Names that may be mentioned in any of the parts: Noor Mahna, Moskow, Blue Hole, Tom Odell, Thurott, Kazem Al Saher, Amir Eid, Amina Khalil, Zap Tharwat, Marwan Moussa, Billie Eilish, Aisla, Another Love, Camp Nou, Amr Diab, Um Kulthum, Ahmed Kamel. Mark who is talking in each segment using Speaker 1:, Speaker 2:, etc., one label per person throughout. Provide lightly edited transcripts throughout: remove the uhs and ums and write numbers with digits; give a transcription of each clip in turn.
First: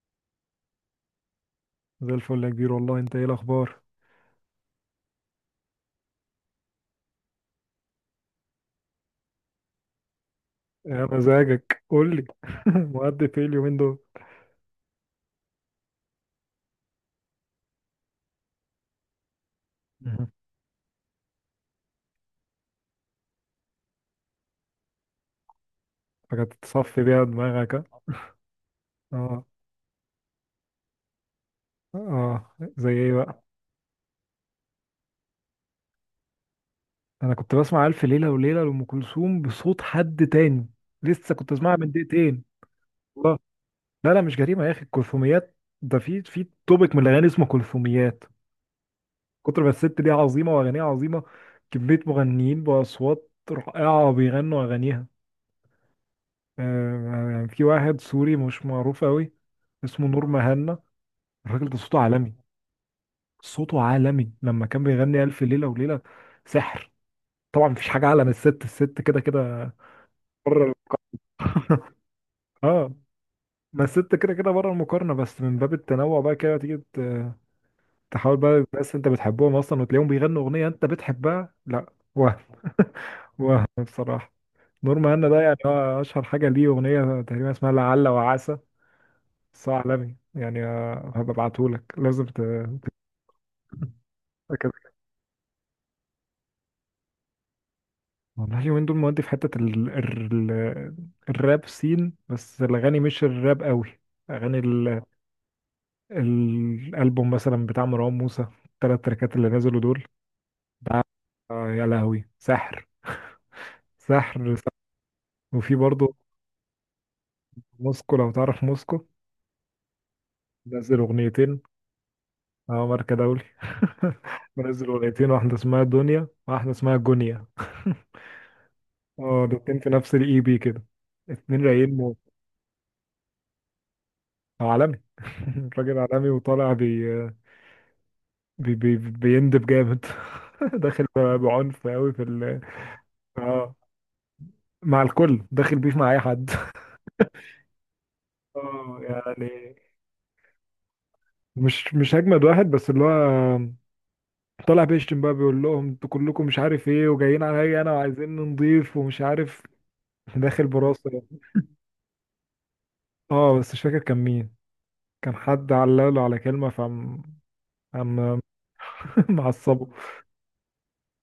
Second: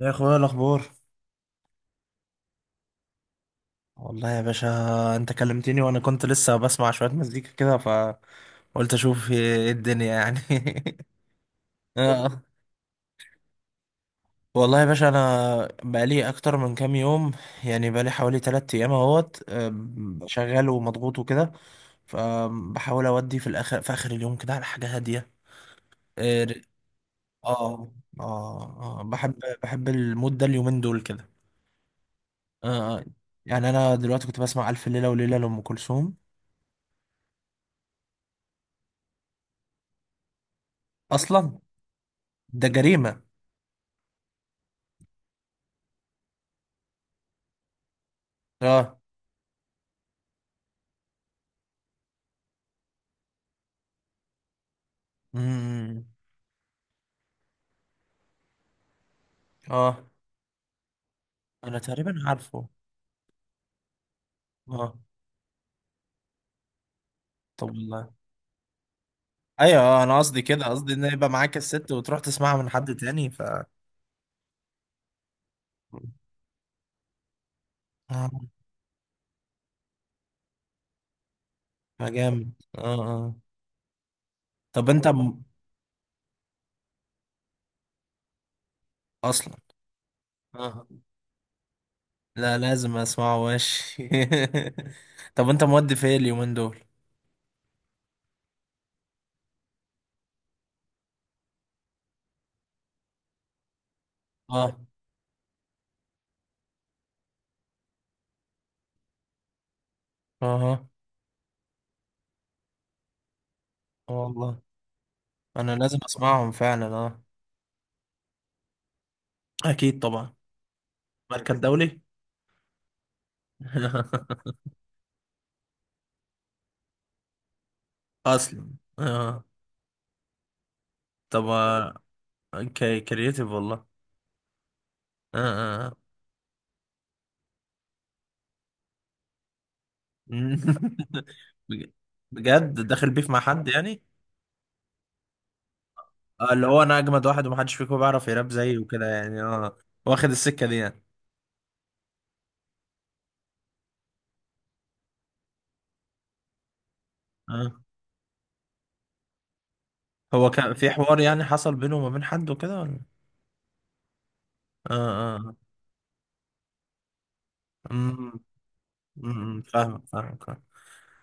Speaker 1: يا اخويا الاخبار.
Speaker 2: زي الفل يا كبير، والله انت ايه الاخبار؟
Speaker 1: والله يا باشا، انت كلمتني وانا كنت لسه بسمع شويه مزيكا كده فقلت اشوف ايه الدنيا يعني.
Speaker 2: يا مزاجك قول لي،
Speaker 1: آه.
Speaker 2: مؤدي في ايه اليومين دول؟
Speaker 1: والله يا باشا، انا بقالي اكتر من كام يوم، يعني بقالي حوالي 3 ايام اهوت آم،
Speaker 2: مهم.
Speaker 1: شغال ومضغوط وكده. فبحاول اودي في اخر اليوم كده على حاجه هاديه.
Speaker 2: حاجه تصفي بيها دماغك، ها؟
Speaker 1: اه اه آه. بحب
Speaker 2: اه،
Speaker 1: بحب المود ده اليومين دول كده.
Speaker 2: اه زي
Speaker 1: آه. آه،
Speaker 2: ايه بقى؟
Speaker 1: يعني انا دلوقتي كنت بسمع الف ليله وليله لام كلثوم.
Speaker 2: انا كنت بسمع الف ليله وليله لام كلثوم بصوت حد تاني. لسه كنت
Speaker 1: اصلا
Speaker 2: اسمعها من دقيقتين.
Speaker 1: ده جريمة.
Speaker 2: والله، لا لا مش جريمه يا اخي. الكلثوميات ده في توبيك من الاغاني اسمه كلثوميات.
Speaker 1: اه
Speaker 2: كتر ما الست دي عظيمه واغانيها عظيمه، كميه مغنيين باصوات رائعه بيغنوا اغانيها.
Speaker 1: امم
Speaker 2: يعني في واحد سوري مش معروف قوي،
Speaker 1: اه
Speaker 2: اسمه نور مهنا. الراجل ده
Speaker 1: انا
Speaker 2: صوته
Speaker 1: تقريبا
Speaker 2: عالمي،
Speaker 1: عارفه.
Speaker 2: صوته عالمي لما كان
Speaker 1: اه
Speaker 2: بيغني ألف ليلة وليلة، سحر. طبعا
Speaker 1: طب
Speaker 2: مفيش حاجة
Speaker 1: والله،
Speaker 2: أعلى من الست، الست كده كده
Speaker 1: ايوه انا قصدي
Speaker 2: بره
Speaker 1: كده، قصدي ان يبقى معاك الست وتروح تسمعها من
Speaker 2: اه،
Speaker 1: حد تاني ف.
Speaker 2: ما الست كده كده بره المقارنة، بس من باب التنوع بقى كده تيجي
Speaker 1: اه
Speaker 2: تحاول بقى، الناس انت بتحبهم اصلا وتلاقيهم بيغنوا اغنية انت بتحبها، لا وهم
Speaker 1: فجامد. اه اه
Speaker 2: وهم بصراحة.
Speaker 1: طب
Speaker 2: نور
Speaker 1: انت
Speaker 2: مهنا ده يعني هو اشهر حاجة ليه اغنية تقريبا اسمها لعل وعسى،
Speaker 1: اصلا
Speaker 2: بس هو عالمي يعني.
Speaker 1: اه
Speaker 2: هبقى ابعتهولك، لازم
Speaker 1: لا لازم اسمعه ماشي. طب انت مودي في ايه اليومين دول؟
Speaker 2: والله اليومين دول مودي في حتة الراب سين، بس الأغاني مش الراب قوي. أغاني
Speaker 1: اه
Speaker 2: الألبوم مثلا بتاع مروان موسى، التلات تراكات اللي نزلوا دول
Speaker 1: اه
Speaker 2: ده. يا لهوي سحر.
Speaker 1: اه
Speaker 2: سحر،
Speaker 1: والله
Speaker 2: سحر.
Speaker 1: انا
Speaker 2: وفي
Speaker 1: لازم
Speaker 2: برضه
Speaker 1: اسمعهم فعلا. اه
Speaker 2: موسكو، لو تعرف موسكو،
Speaker 1: اكيد طبعا.
Speaker 2: نزل
Speaker 1: مركز
Speaker 2: أغنيتين.
Speaker 1: دولي.
Speaker 2: اه، ماركة دولي منزل أغنيتين، واحدة اسمها دنيا واحدة اسمها جونيا
Speaker 1: اصلا اه
Speaker 2: اه، الاتنين في نفس الاي بي كده،
Speaker 1: طب
Speaker 2: اتنين رايقين موت.
Speaker 1: اوكي كرييتيف والله.
Speaker 2: عالمي
Speaker 1: آه، آه، آه.
Speaker 2: الراجل عالمي وطالع بي بي بي بيندب جامد. داخل بعنف
Speaker 1: بج-
Speaker 2: قوي في ال
Speaker 1: بجد داخل بيف مع حد
Speaker 2: اه،
Speaker 1: يعني؟
Speaker 2: مع الكل داخل بيف مع اي حد.
Speaker 1: اللي هو انا اجمد واحد ومحدش فيكم بيعرف يراب زيي
Speaker 2: اه
Speaker 1: وكده يعني،
Speaker 2: يعني
Speaker 1: اه واخد السكة دي يعني.
Speaker 2: مش اجمد واحد، بس اللي هو طالع بيشتم بقى، بيقول لهم انتوا كلكم مش عارف ايه وجايين
Speaker 1: اه
Speaker 2: عليا انا وعايزين نضيف ومش عارف.
Speaker 1: هو
Speaker 2: داخل
Speaker 1: كان في
Speaker 2: براسه.
Speaker 1: حوار يعني حصل بينه وما بين حد وكده ولا؟
Speaker 2: اه، بس مش فاكر كان مين.
Speaker 1: اه
Speaker 2: كان
Speaker 1: اه
Speaker 2: حد علاله على كلمة فم
Speaker 1: امم
Speaker 2: عم معصبه.
Speaker 1: فاهم فاهم.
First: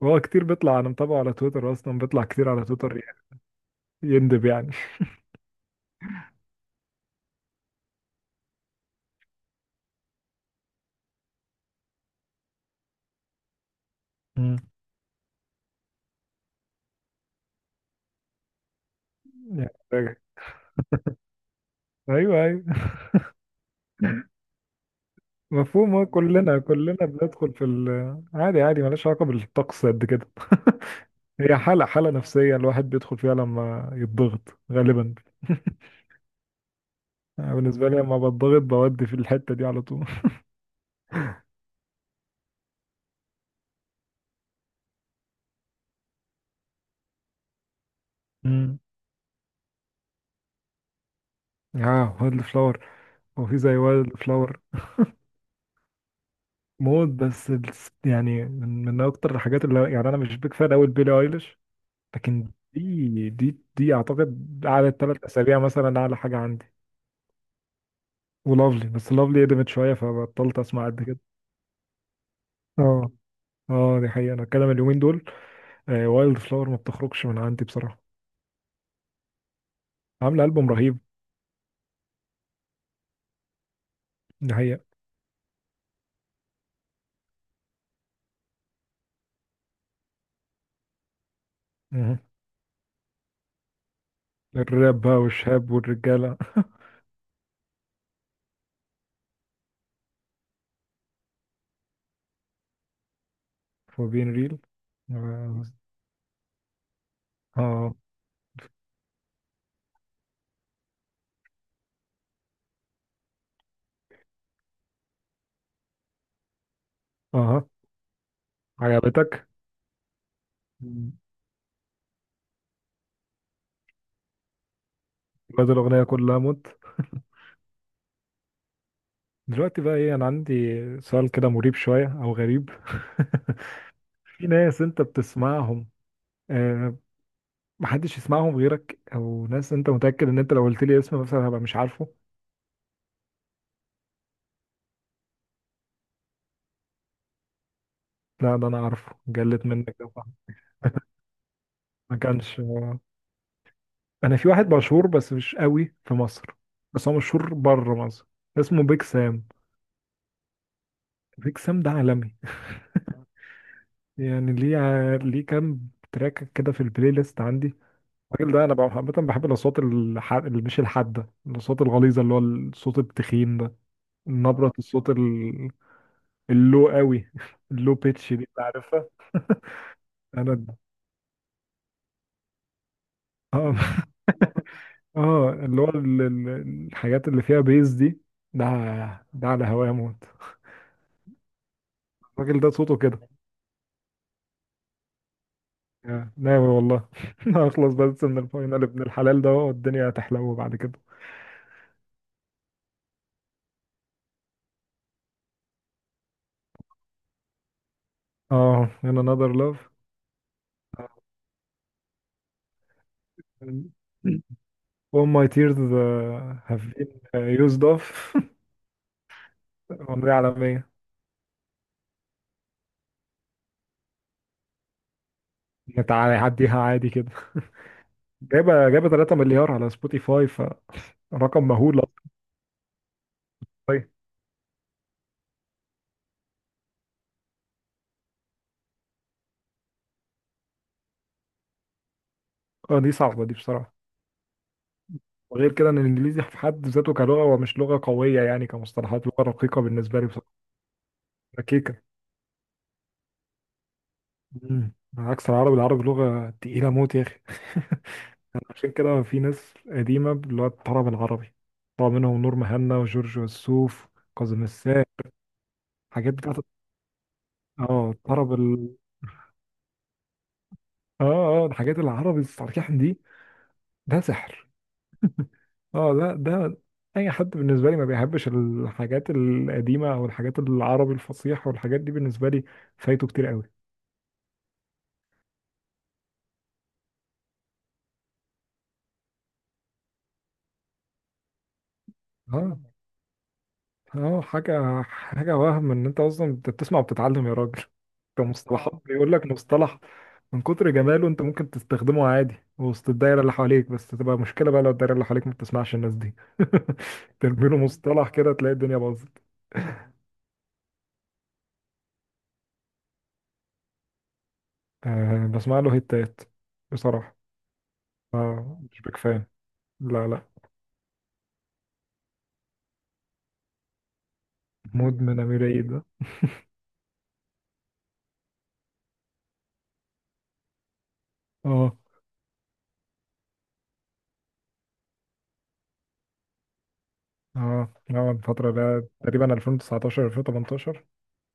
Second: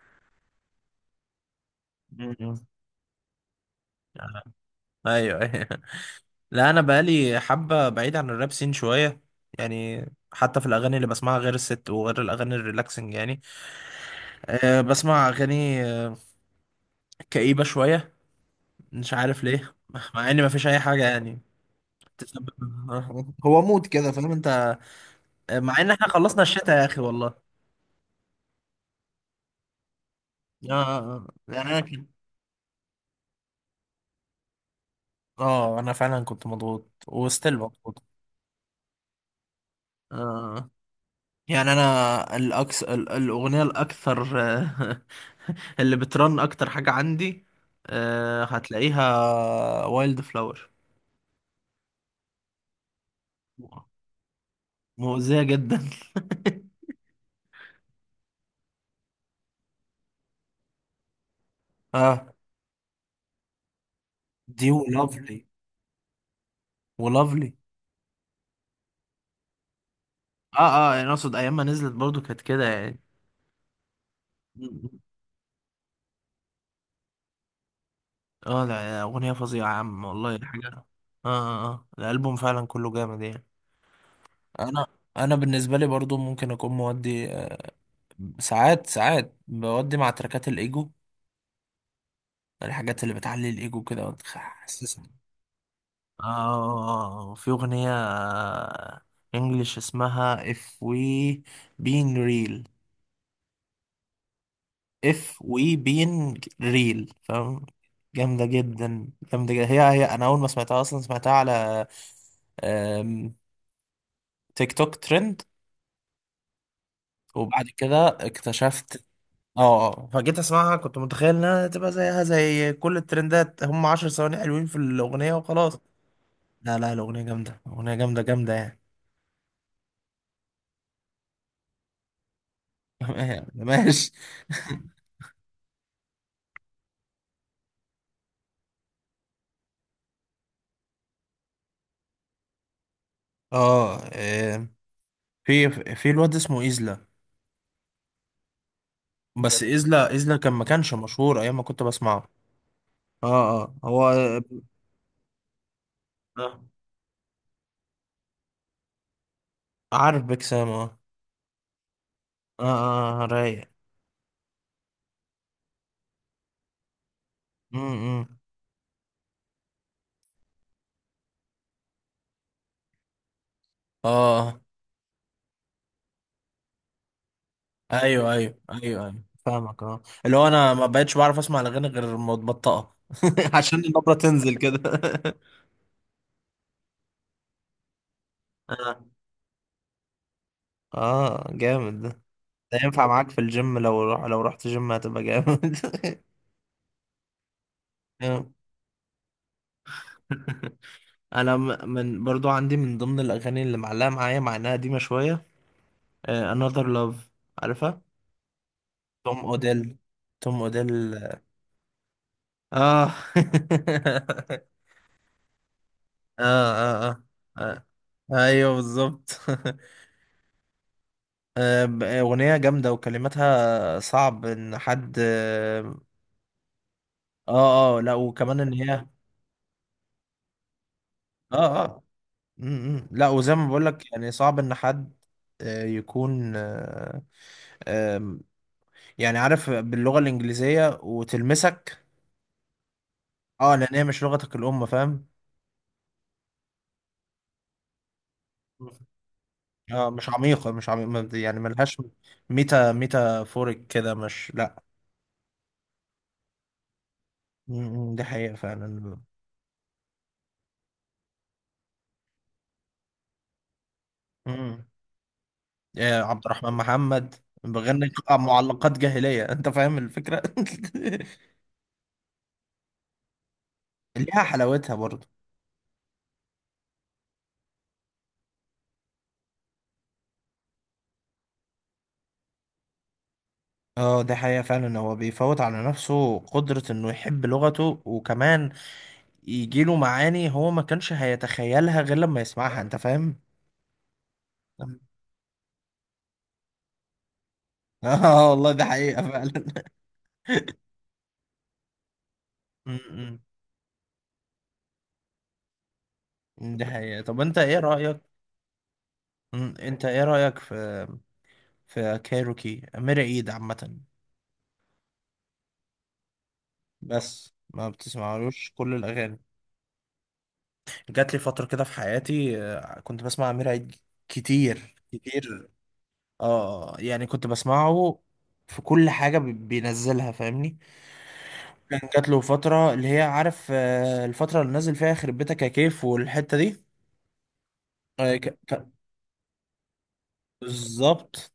Speaker 2: وهو كتير بيطلع، انا متابعه على تويتر، اصلا بيطلع كتير على تويتر يعني، يندب يعني.
Speaker 1: ايوه ايوه لا، انا بقالي حبة بعيد عن الراب سين شوية يعني. حتى في الاغاني اللي بسمعها غير الست وغير الاغاني الريلاكسنج يعني.
Speaker 2: مم.
Speaker 1: أه بسمع اغاني كئيبة شوية، مش عارف ليه،
Speaker 2: يعني
Speaker 1: مع ان مفيش اي حاجه يعني
Speaker 2: ايوه،
Speaker 1: بتسبب.
Speaker 2: ايوه.
Speaker 1: هو مود كده فاهم انت؟ مع ان
Speaker 2: مفهوم،
Speaker 1: احنا خلصنا
Speaker 2: كلنا
Speaker 1: الشتاء يا
Speaker 2: كلنا
Speaker 1: اخي والله.
Speaker 2: بندخل في ال. عادي عادي ملهاش علاقة بالطقس قد كده.
Speaker 1: اه
Speaker 2: هي
Speaker 1: يعني انا
Speaker 2: حالة
Speaker 1: كده.
Speaker 2: حالة نفسية الواحد بيدخل فيها لما يتضغط غالبا.
Speaker 1: اه انا فعلا كنت مضغوط وستيل
Speaker 2: بالنسبة لي
Speaker 1: مضغوط.
Speaker 2: لما بتضغط بودي في الحتة دي على طول.
Speaker 1: آه. يعني انا الاغنيه الاكثر اللي بترن اكتر حاجه عندي،
Speaker 2: امم
Speaker 1: هتلاقيها وايلد فلاور.
Speaker 2: اه، وايلد فلاور. هو في زي وايلد فلاور
Speaker 1: مؤذيه جدا.
Speaker 2: موت، بس يعني من اكتر الحاجات اللي يعني انا مش بيك فان قوي بيلي ايليش.
Speaker 1: اه
Speaker 2: لكن دي اعتقد
Speaker 1: دي
Speaker 2: قعدت ثلاث
Speaker 1: ولافلي.
Speaker 2: اسابيع مثلا اعلى حاجة عندي،
Speaker 1: ولافلي.
Speaker 2: ولافلي. بس لافلي قدمت شوية
Speaker 1: اه
Speaker 2: فبطلت اسمع
Speaker 1: اه
Speaker 2: قد
Speaker 1: يعني
Speaker 2: كده.
Speaker 1: اقصد ايام ما نزلت برضو كانت كده يعني.
Speaker 2: اه، اه، دي حقيقة. انا الكلام اليومين دول، وايلد فلاور ما بتخرجش من عندي بصراحة.
Speaker 1: اه لا اغنيه فظيعه يا عم والله
Speaker 2: عاملة
Speaker 1: حاجه.
Speaker 2: ألبوم
Speaker 1: اه
Speaker 2: رهيب،
Speaker 1: اه اه الالبوم فعلا كله جامد يعني.
Speaker 2: دي
Speaker 1: انا
Speaker 2: حقيقة.
Speaker 1: انا بالنسبه لي برضو ممكن اكون مودي ساعات بودي مع تركات الايجو،
Speaker 2: مه.
Speaker 1: الحاجات اللي بتعلي الايجو كده وتحسسك.
Speaker 2: الراب بقى والشاب
Speaker 1: اه
Speaker 2: والرجالة.
Speaker 1: في اغنيه انجلش اسمها if we being real.
Speaker 2: وبين ريل.
Speaker 1: اف
Speaker 2: اه،
Speaker 1: وي بين ريل، فاهم؟
Speaker 2: اه،
Speaker 1: جامده جدا، جامده جدا. هي انا اول ما سمعتها اصلا سمعتها على آم، تيك توك ترند، وبعد
Speaker 2: آه.
Speaker 1: كده اكتشفت.
Speaker 2: عجبتك
Speaker 1: اه اه فجيت اسمعها كنت متخيل انها تبقى زيها زي كل الترندات، هم عشر ثواني حلوين في الاغنيه
Speaker 2: بدل
Speaker 1: وخلاص.
Speaker 2: الأغنية كلها موت.
Speaker 1: لا لا، الاغنيه جامده، اغنيه جامده جامده يعني.
Speaker 2: دلوقتي بقى ايه؟ انا عندي سؤال كده مريب شوية او غريب.
Speaker 1: ماشي.
Speaker 2: في ناس انت بتسمعهم، آه محدش يسمعهم غيرك، او ناس انت متأكد ان انت لو قلت لي اسم مثلا هبقى مش عارفه.
Speaker 1: اه في في الواد اسمه ايزلا.
Speaker 2: لا، ده انا عارفه
Speaker 1: بس
Speaker 2: جلت منك
Speaker 1: ايزلا
Speaker 2: ده.
Speaker 1: ايزلا كان ما كانش مشهور ايام ما كنت
Speaker 2: ما
Speaker 1: بسمعه.
Speaker 2: كانش.
Speaker 1: اه اه هو
Speaker 2: انا في واحد مشهور، بس مش قوي في مصر،
Speaker 1: اه
Speaker 2: بس هو مشهور بره مصر، اسمه بيك سام.
Speaker 1: عارف بكسام. اه
Speaker 2: بيك سام ده عالمي.
Speaker 1: اه اه رايق.
Speaker 2: يعني ليه كام تراك كده في البلاي ليست عندي.
Speaker 1: امم
Speaker 2: الراجل ده انا عامه بحب الاصوات اللي مش الحاده، الاصوات الغليظه، اللي هو الصوت التخين ده،
Speaker 1: اه
Speaker 2: نبره الصوت اللو قوي. اللو
Speaker 1: ايوه
Speaker 2: بيتش دي
Speaker 1: ايوه
Speaker 2: انت
Speaker 1: ايوه
Speaker 2: عارفها؟
Speaker 1: ايوه فاهمك. اه اللي هو
Speaker 2: انا،
Speaker 1: انا ما بقتش بعرف اسمع الاغاني غير متبطئه عشان
Speaker 2: اه،
Speaker 1: النبرة تنزل كده.
Speaker 2: اه، اللي هو الحاجات اللي فيها بيز دي، ده.
Speaker 1: آه.
Speaker 2: ده على هوايا موت.
Speaker 1: اه جامد ده.
Speaker 2: الراجل ده
Speaker 1: ده
Speaker 2: صوته
Speaker 1: ينفع
Speaker 2: كده،
Speaker 1: معاك في الجيم، لو روح لو رحت جيم هتبقى جامد.
Speaker 2: ناوي والله. هخلص بس من
Speaker 1: آه.
Speaker 2: الفاينل ابن الحلال ده، والدنيا هتحلو بعد كده.
Speaker 1: انا من برضو عندي من ضمن الاغاني اللي معلقه معايا مع انها قديمه شويه، Another Love، عارفها؟
Speaker 2: اه in
Speaker 1: توم
Speaker 2: another love.
Speaker 1: اوديل. توم اوديل. اه
Speaker 2: All my tears
Speaker 1: اه
Speaker 2: have been
Speaker 1: اه
Speaker 2: used
Speaker 1: اه
Speaker 2: off.
Speaker 1: ايوه بالظبط.
Speaker 2: ممضية عالمية.
Speaker 1: اغنيه جامده وكلماتها صعب ان حد اه.
Speaker 2: تعالى عديها عادي كده،
Speaker 1: اه لا وكمان ان
Speaker 2: جايبة
Speaker 1: هي اه.
Speaker 2: جايبة 3 مليار على سبوتيفاي، فرقم مهول.
Speaker 1: اه م- م. لا وزي ما بقول
Speaker 2: أصلاً.
Speaker 1: لك يعني صعب ان حد يكون آه، آم، يعني عارف باللغه الانجليزيه وتلمسك.
Speaker 2: اه دي صعبة دي
Speaker 1: اه
Speaker 2: بصراحة.
Speaker 1: لان هي مش لغتك الام، فاهم؟
Speaker 2: وغير كده ان الانجليزي في حد ذاته كلغة، ومش لغة قوية يعني، كمصطلحات لغة رقيقة
Speaker 1: اه
Speaker 2: بالنسبة لي
Speaker 1: مش
Speaker 2: بصراحة،
Speaker 1: عميقه، مش عميقه يعني ملهاش
Speaker 2: ركيكة.
Speaker 1: ميتا، ميتافوريك كده، مش لا.
Speaker 2: مم. عكس العربي، العربي لغة تقيلة موت يا اخي.
Speaker 1: ده حقيقة
Speaker 2: عشان
Speaker 1: فعلا.
Speaker 2: كده في ناس قديمة اللي هو الطرب العربي، طبعا منهم نور مهنا وجورج وسوف، كاظم
Speaker 1: امم
Speaker 2: الساهر.
Speaker 1: يا
Speaker 2: الحاجات
Speaker 1: عبد
Speaker 2: بتاعت
Speaker 1: الرحمن محمد
Speaker 2: اه
Speaker 1: بغني
Speaker 2: الطرب ال...
Speaker 1: معلقات جاهلية. انت فاهم الفكرة؟
Speaker 2: اه اه الحاجات العربي الصحيح دي، ده
Speaker 1: ليها
Speaker 2: سحر.
Speaker 1: حلاوتها برضه.
Speaker 2: اه، لا ده اي حد بالنسبة لي ما بيحبش الحاجات القديمة او الحاجات العربي الفصيح والحاجات دي، بالنسبة لي فايته كتير قوي.
Speaker 1: اه ده حقيقة فعلا، هو بيفوت على نفسه قدرة انه يحب لغته وكمان يجيله معاني هو ما كانش هيتخيلها غير لما
Speaker 2: اه،
Speaker 1: يسمعها، انت فاهم؟
Speaker 2: اه، حاجة حاجة وهم ان انت اصلا انت بتسمع وبتتعلم يا راجل.
Speaker 1: اه والله ده
Speaker 2: كمصطلحات
Speaker 1: حقيقة
Speaker 2: بيقول لك
Speaker 1: فعلا.
Speaker 2: مصطلح من كتر جماله انت ممكن تستخدمه عادي وسط
Speaker 1: امم
Speaker 2: الدايرة اللي حواليك، بس تبقى مشكلة بقى لو الدايرة اللي حواليك ما بتسمعش الناس دي.
Speaker 1: ده حقيقة. طب انت
Speaker 2: ترمي له
Speaker 1: ايه
Speaker 2: مصطلح
Speaker 1: رأيك،
Speaker 2: كده تلاقي الدنيا باظت.
Speaker 1: انت ايه رأيك في كايروكي أمير عيد عامة؟
Speaker 2: أه بسمع له هيتات بصراحة.
Speaker 1: بس ما بتسمعلوش
Speaker 2: أه
Speaker 1: كل
Speaker 2: مش بيك
Speaker 1: الاغاني.
Speaker 2: فان. لا لا،
Speaker 1: جات لي فتره كده في حياتي كنت بسمع امير عيد كتير
Speaker 2: مدمن أمير
Speaker 1: كتير.
Speaker 2: عيد ده.
Speaker 1: اه يعني كنت بسمعه في كل حاجه بينزلها فاهمني.
Speaker 2: اه،
Speaker 1: كان جات له فتره اللي هي، عارف الفتره اللي نزل فيها خرب بيتك يا كيف والحته دي.
Speaker 2: اه، اه،
Speaker 1: آه، ك-
Speaker 2: الفترة
Speaker 1: ك-
Speaker 2: ده تقريبا 2019، 2018.
Speaker 1: بالظبط.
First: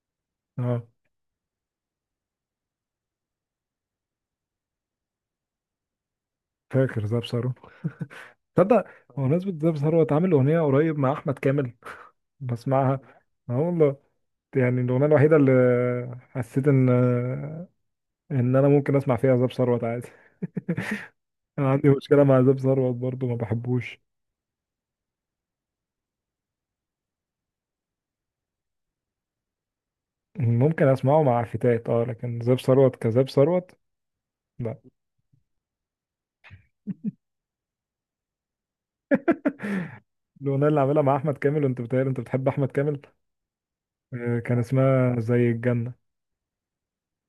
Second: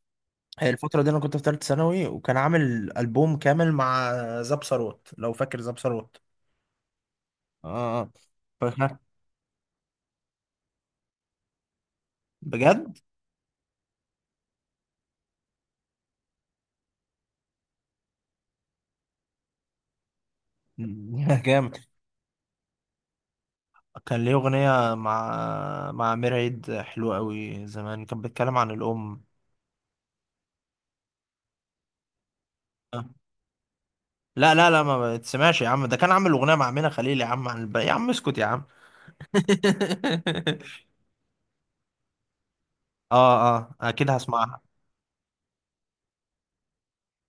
Speaker 1: هي
Speaker 2: اه
Speaker 1: الفتره دي انا كنت في ثالثه ثانوي، وكان عامل البوم كامل مع زاب ثروت، لو فاكر زاب ثروت.
Speaker 2: فاكر ده.
Speaker 1: اه آه.
Speaker 2: تصدق،
Speaker 1: فاكر؟
Speaker 2: بمناسبة ده ثروت عامل أغنية قريب مع أحمد كامل
Speaker 1: بجد.
Speaker 2: بسمعها. اه والله. يعني الأغنية الوحيدة اللي حسيت إن أنا ممكن أسمع فيها زاب ثروت عادي. أنا
Speaker 1: جامد.
Speaker 2: عندي مشكلة مع زاب ثروت برضو، ما بحبوش.
Speaker 1: كان ليه أغنية مع أمير عيد حلوة أوي زمان، كان بيتكلم عن الأم.
Speaker 2: ممكن أسمعه مع فتات أه، لكن زاب ثروت
Speaker 1: أه.
Speaker 2: كزاب ثروت،
Speaker 1: لا لا
Speaker 2: لا.
Speaker 1: لا، ما بتسمعش يا عم، ده كان عامل أغنية مع أمينة خليل يا عم عن يا عم اسكت يا عم.
Speaker 2: الأغنية اللي عاملها مع أحمد كامل، وأنت بتهيألي أنت بتحب أحمد كامل.
Speaker 1: اه اه أكيد
Speaker 2: كان
Speaker 1: هسمعها.
Speaker 2: اسمها زي الجنة.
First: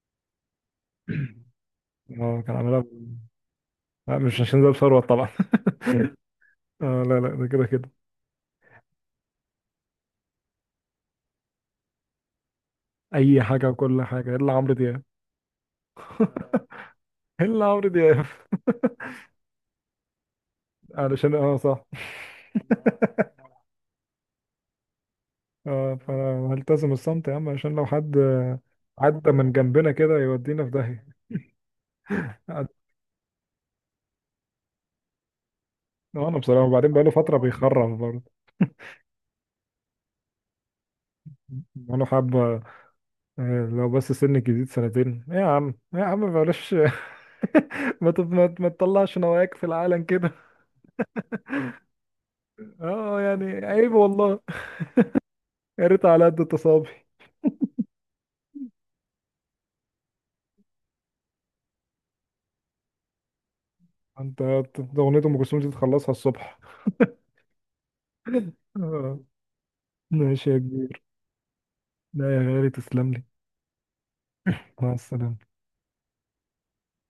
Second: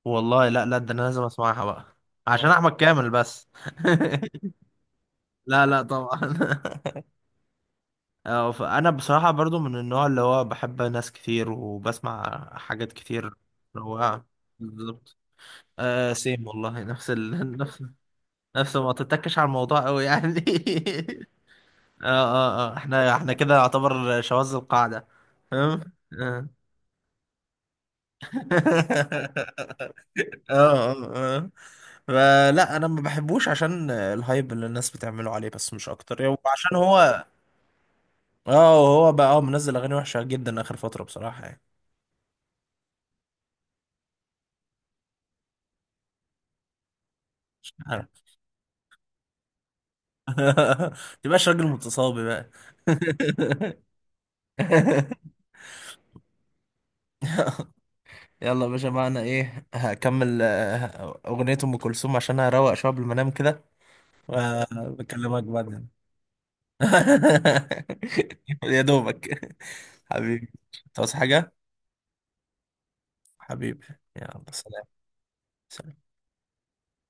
Speaker 1: والله لا لا، ده أنا لازم أسمعها بقى
Speaker 2: أه
Speaker 1: عشان
Speaker 2: كان
Speaker 1: أحمد
Speaker 2: عاملها.
Speaker 1: كامل بس.
Speaker 2: لا مش عشان زاب ثروت طبعا.
Speaker 1: لا لا طبعا.
Speaker 2: لا لا، ده كده كده.
Speaker 1: اه فأنا بصراحة برضو من النوع اللي هو بحب ناس كتير وبسمع حاجات كتير.
Speaker 2: أي حاجة وكل
Speaker 1: روعة.
Speaker 2: حاجة إلا عمرو دياب.
Speaker 1: بالظبط. آه سيم والله، نفس ال...
Speaker 2: الا
Speaker 1: نفس
Speaker 2: عمرو دياب.
Speaker 1: نفسه، ما تتكش على الموضوع قوي يعني.
Speaker 2: علشان صح.
Speaker 1: اه اه اه، احنا كده يعتبر شواذ القاعدة، فاهم؟
Speaker 2: اه،
Speaker 1: اه
Speaker 2: فانا هلتزم الصمت يا عم عشان لو حد عدى من جنبنا كده
Speaker 1: اه
Speaker 2: يودينا في
Speaker 1: اه
Speaker 2: داهية.
Speaker 1: آه. فلا،
Speaker 2: عد-
Speaker 1: انا ما بحبوش عشان الهايب اللي الناس بتعمله عليه بس، مش اكتر.
Speaker 2: وانا بصراحة،
Speaker 1: وعشان
Speaker 2: وبعدين بقاله
Speaker 1: هو
Speaker 2: فترة بيخرف برضه.
Speaker 1: اه هو بقى اه منزل اغاني وحشة جدا اخر فترة بصراحة يعني.
Speaker 2: بقاله حبة. لو بس سن جديد سنتين، إيه يا عم إيه يا عم بلاش. ما تط-
Speaker 1: عارف.
Speaker 2: ما ما تطلعش نواياك في العالم كده.
Speaker 1: متبقاش راجل متصابي بقى.
Speaker 2: اه يعني عيب والله. يا ريت على قد تصابي.
Speaker 1: يلا يا باشا، معنا ايه، هكمل اغنية ام كلثوم عشان اروق شوية قبل ما انام كده.
Speaker 2: أنت اغنية ام
Speaker 1: بكلمك
Speaker 2: كلثوم دي
Speaker 1: بعدين.
Speaker 2: تخلصها الصبح.
Speaker 1: يا
Speaker 2: آه،
Speaker 1: دوبك.
Speaker 2: ماشي
Speaker 1: حبيبي.
Speaker 2: يا كبير.
Speaker 1: تعوز حاجة؟
Speaker 2: لا يا غالي تسلم لي.
Speaker 1: حبيبي، يلا سلام.
Speaker 2: مع السلامة.
Speaker 1: سلام.